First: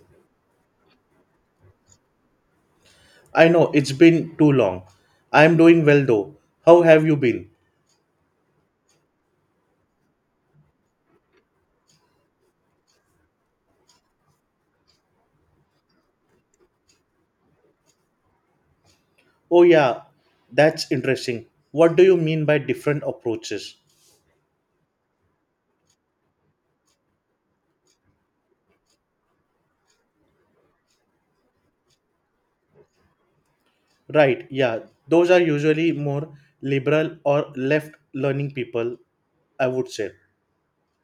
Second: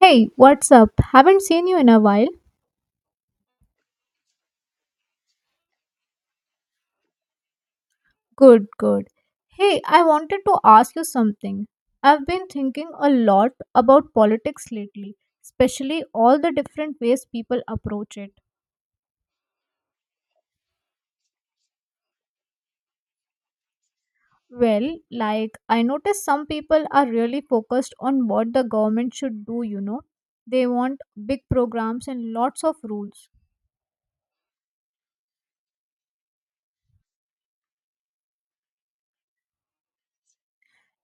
Hey, what's up? Haven't seen you in a while. I know, it's been too long. I'm doing well though. How have you been? Good, good. Hey, I wanted to ask you something. I've been thinking a lot about politics lately, especially all the different ways people approach it. Oh, yeah, that's interesting. What do you mean by different approaches? Well, like, I notice some people are really focused on what the government should do. They want big programs and lots of rules. Right, yeah, those are usually more liberal or left learning people, I would say.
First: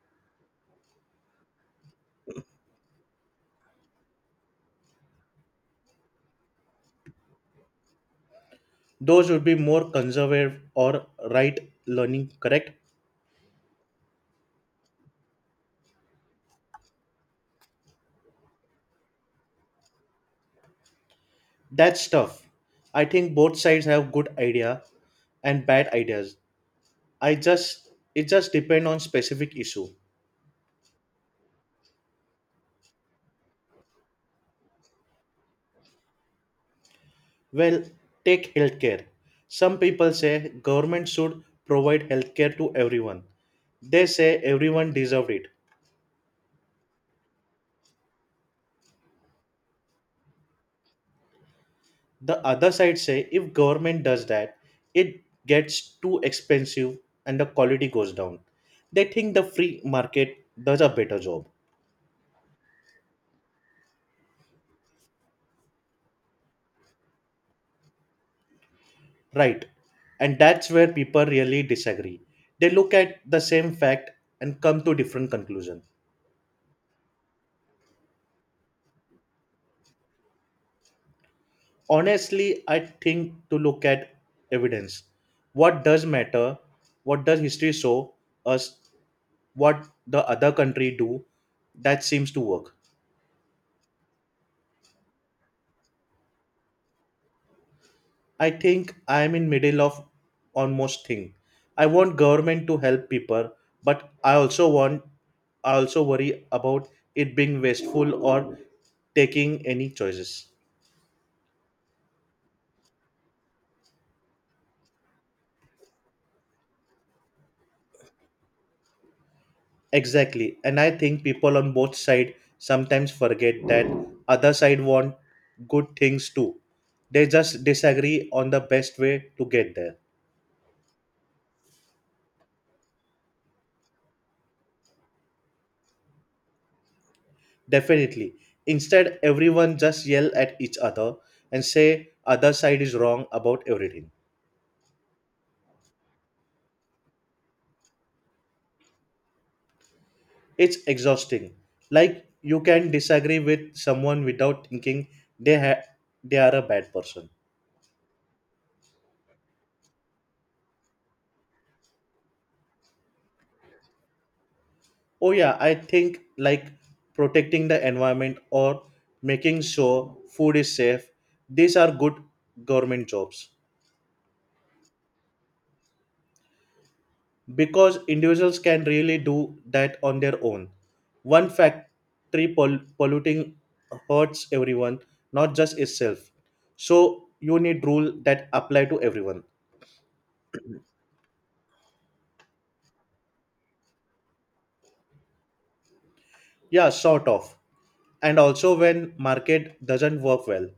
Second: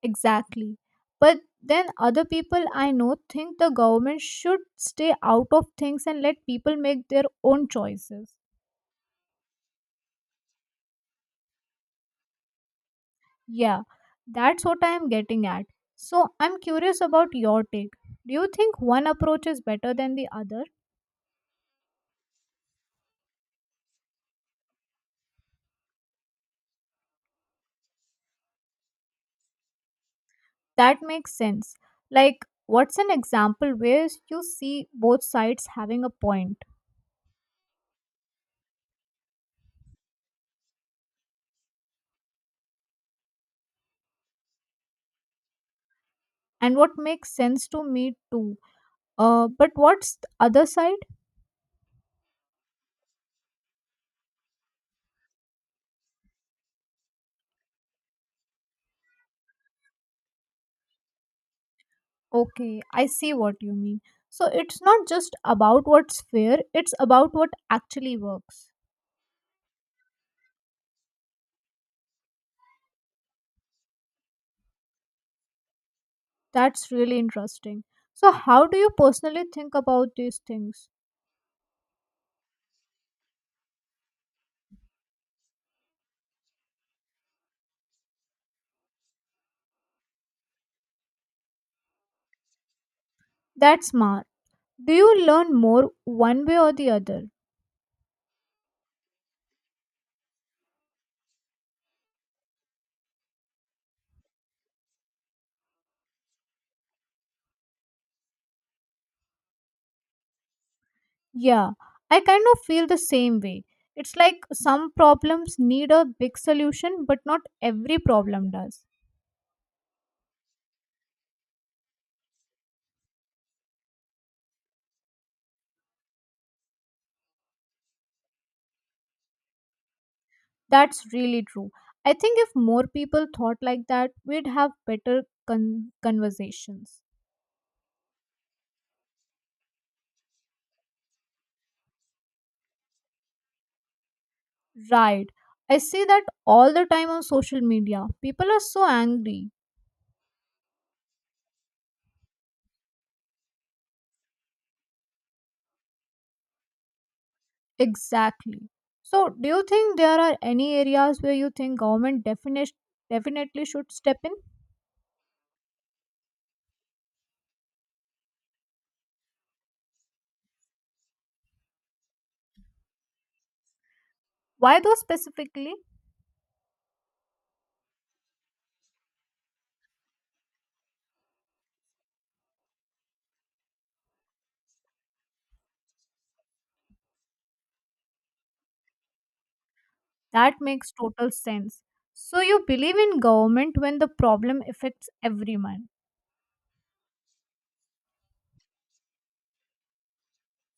Exactly. But then other people I know think the government should stay out of things and let people make their own choices. Those would be more conservative or right learning, correct? Yeah, that's what I am getting at. So I'm curious about your take. Do you think one approach is better than the other? That's tough. I think both sides have good idea and bad ideas. I just it just depend on specific issue. That makes sense. Like, what's an example where you see both sides having a point? Well, take healthcare. Some people say government should provide healthcare to everyone. They say everyone deserves it. And what makes sense to me too? But what's the other side? The other side say if government does that, it gets too expensive and the quality goes down. They think the free market does a better job. Okay, I see what you mean. So it's not just about what's fair, it's about what actually works. Right. And that's where people really disagree. They look at the same fact and come to different conclusions. That's really interesting. So, how do you personally think about these things? Honestly, I think to look at evidence, what does matter, what does history show us, what the other country do that seems to work. That's smart. Do you learn more one way or the other? I think I am in middle of almost thing. I want government to help people, but I also worry about it being wasteful or taking any choices. Yeah, I kind of feel the same way. It's like some problems need a big solution, but not every problem does. Exactly. And I think people on both sides sometimes forget that other side want good things too. They just disagree on the best way to get there. That's really true. I think if more people thought like that, we'd have better conversations. Definitely. Instead, everyone just yell at each other and say other side is wrong about everything. Right. I see that all the time on social media. People are so angry. It's exhausting. Like you can disagree with someone without thinking they ha- they are a bad person. Exactly. So, do you think there are any areas where you think government definitely should step in? Oh yeah, I think like protecting the environment or making sure food is safe, these are good government jobs Why though specifically? because individuals can really do that on their own. One factory polluting hurts everyone, not just itself. So you need rule that apply to everyone. That makes total sense. So, you believe in government when the problem affects everyone. Yeah, sort of. And also when market doesn't work well,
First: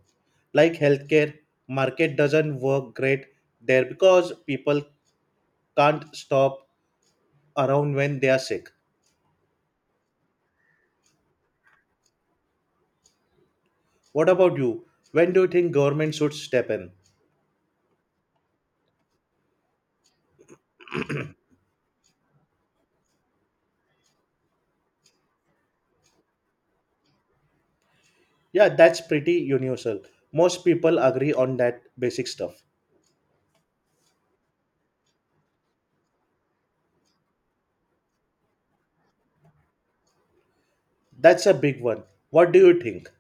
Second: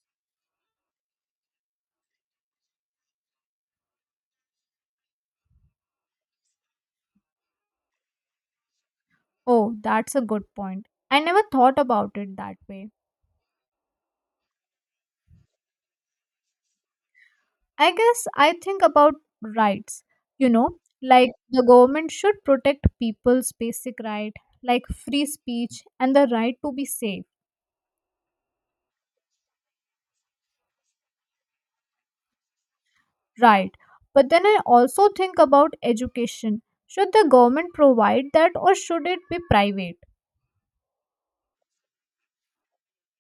like healthcare, market doesn't work great there because people can't stop around when they are sick. Oh, that's a good point. I never thought about it that way. What about you? When do you think government should step in? I guess I think about rights, you know, like the government should protect people's basic right, like free speech and the right to be safe, Yeah, that's pretty universal. Most people agree on that basic stuff. right? But then I also think about education. Should the government provide that or should it be private? That's a big one. What do you think?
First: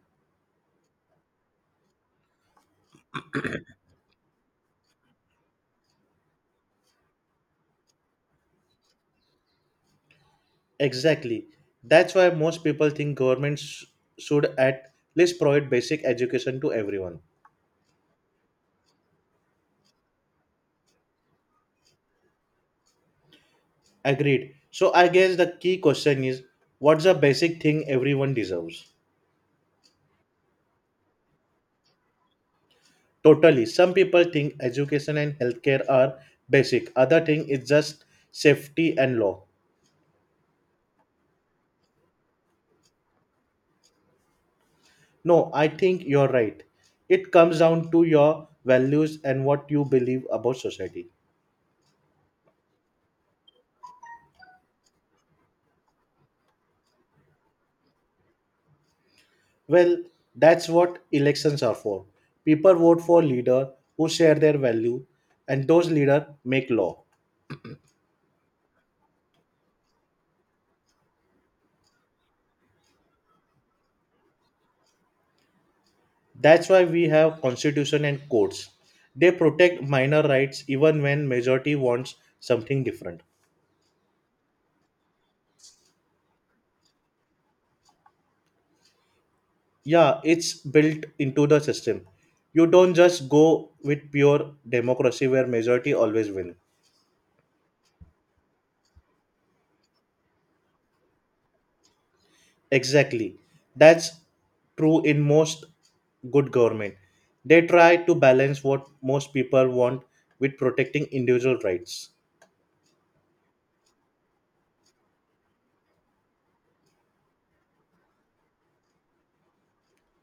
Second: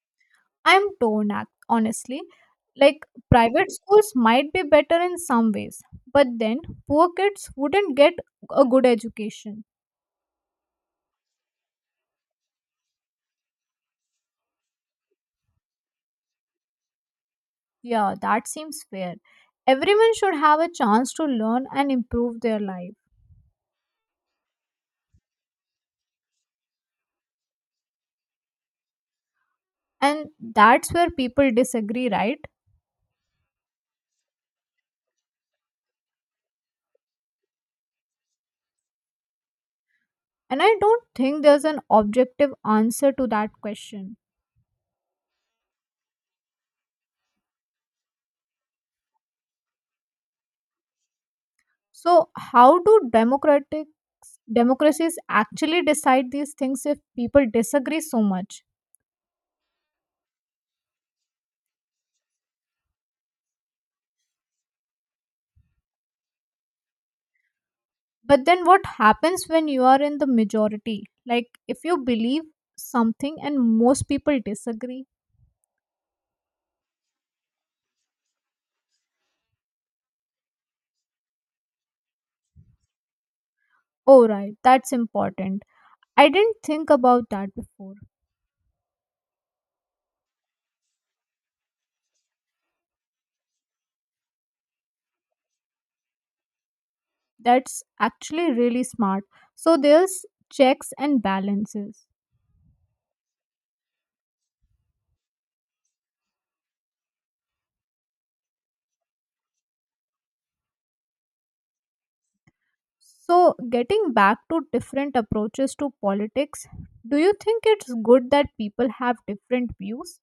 I'm torn, honestly. Like private schools might be better in some ways, but then poor kids wouldn't get a good education. Exactly. That's why most people think governments should at least provide basic education to everyone. Yeah, that seems fair. Everyone should have a chance to learn and improve their life. Agreed. So I guess the key question is what's a basic thing everyone deserves? And that's where people disagree, right? Totally. Some people think education and healthcare are basic. Other thing is just safety and law. And I don't think there's an objective answer to that question. No, I think you're right. It comes down to your values and what you believe about society. So, how do democratic democracies actually decide these things if people disagree so much? Well, that's what elections are for. People vote for leader who share their value and those leader make law. But then what happens when you are in the majority? Like if you believe something and most people disagree? That's why we have constitution and courts. They protect minor rights even when majority wants something different. Oh right, that's important. I didn't think about that before. Yeah, it's built into the system. You don't just go with pure democracy where majority always win. That's actually really smart. So there's checks and balances. Exactly. That's true in most good government. They try to balance what most people want with protecting individual rights. So getting back to different approaches to politics, do you think it's good that people have different views?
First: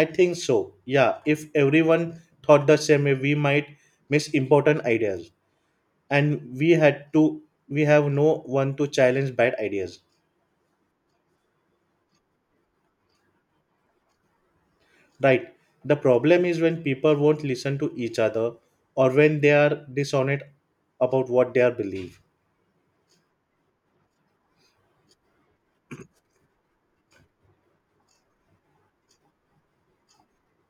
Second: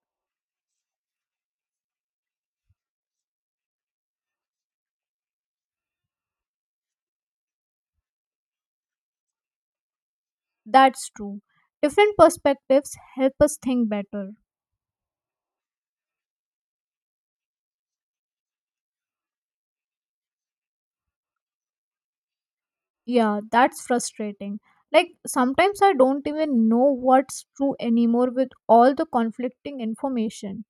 I think so, yeah. If everyone thought the same way, we might miss important ideas and we have no one to challenge bad ideas. That's true. Different perspectives help us think better. Right. The problem is when people won't listen to each other or when they are dishonest about what they are believe. Yeah, that's frustrating. Like sometimes I don't even know what's true anymore with all the conflicting information.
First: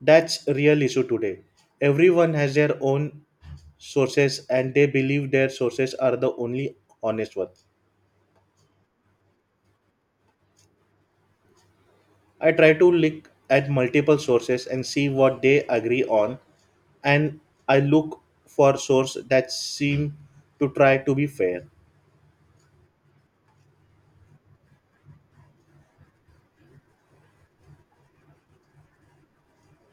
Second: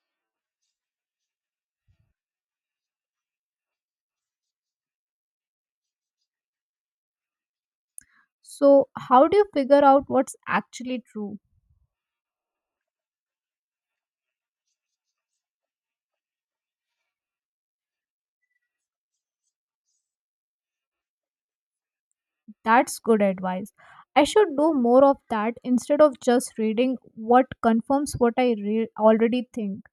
That's a real issue today. Everyone has their own sources and they believe their sources are the only honest one. So how do you figure out what's actually true? I try to look at multiple sources and see what they agree on, and I look for source that seem to try to be fair. That's good advice. I should do more of that instead of just reading what confirms what I already think.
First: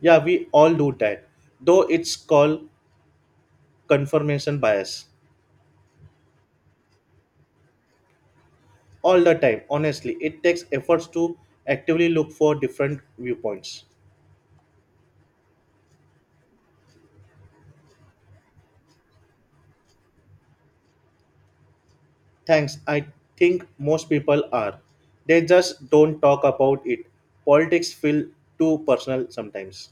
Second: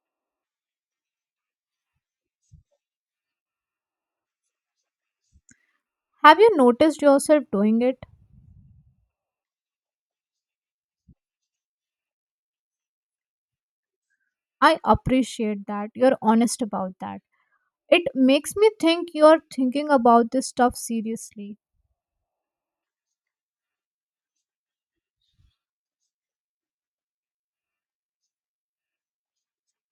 Yeah, we all do that. Though it's called confirmation bias. Have you noticed yourself doing it? All the time, honestly. It takes efforts to actively look for different viewpoints. I appreciate that. You're honest about that. It makes me think you're thinking about this stuff seriously. Thanks. I think most people are, they just don't talk about it. Politics feel too personal sometimes.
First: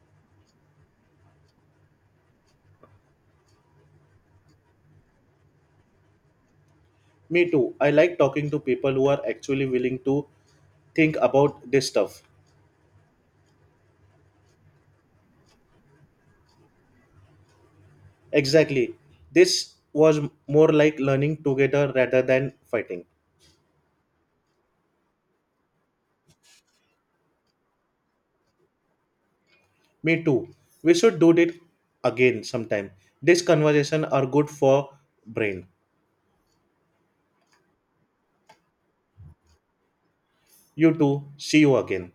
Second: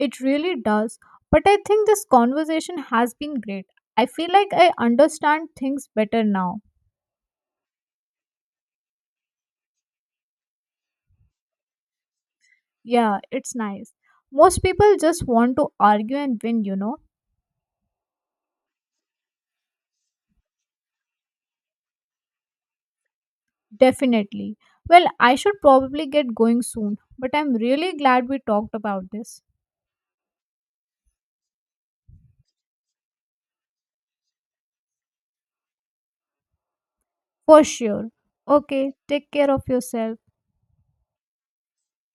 It really does. But I think this conversation has been great. I feel like I understand things better now. Me too. I like talking to people who are actually willing to think about this stuff. Yeah, it's nice. Most people just want to argue and win. Exactly. this was more like learning together rather than fighting. Definitely. Well, I should probably get going soon, but I'm really glad we talked about this. Me too. We should do it again sometime. This conversation are good for brain. For sure. Okay, take care of yourself. You too. See you again.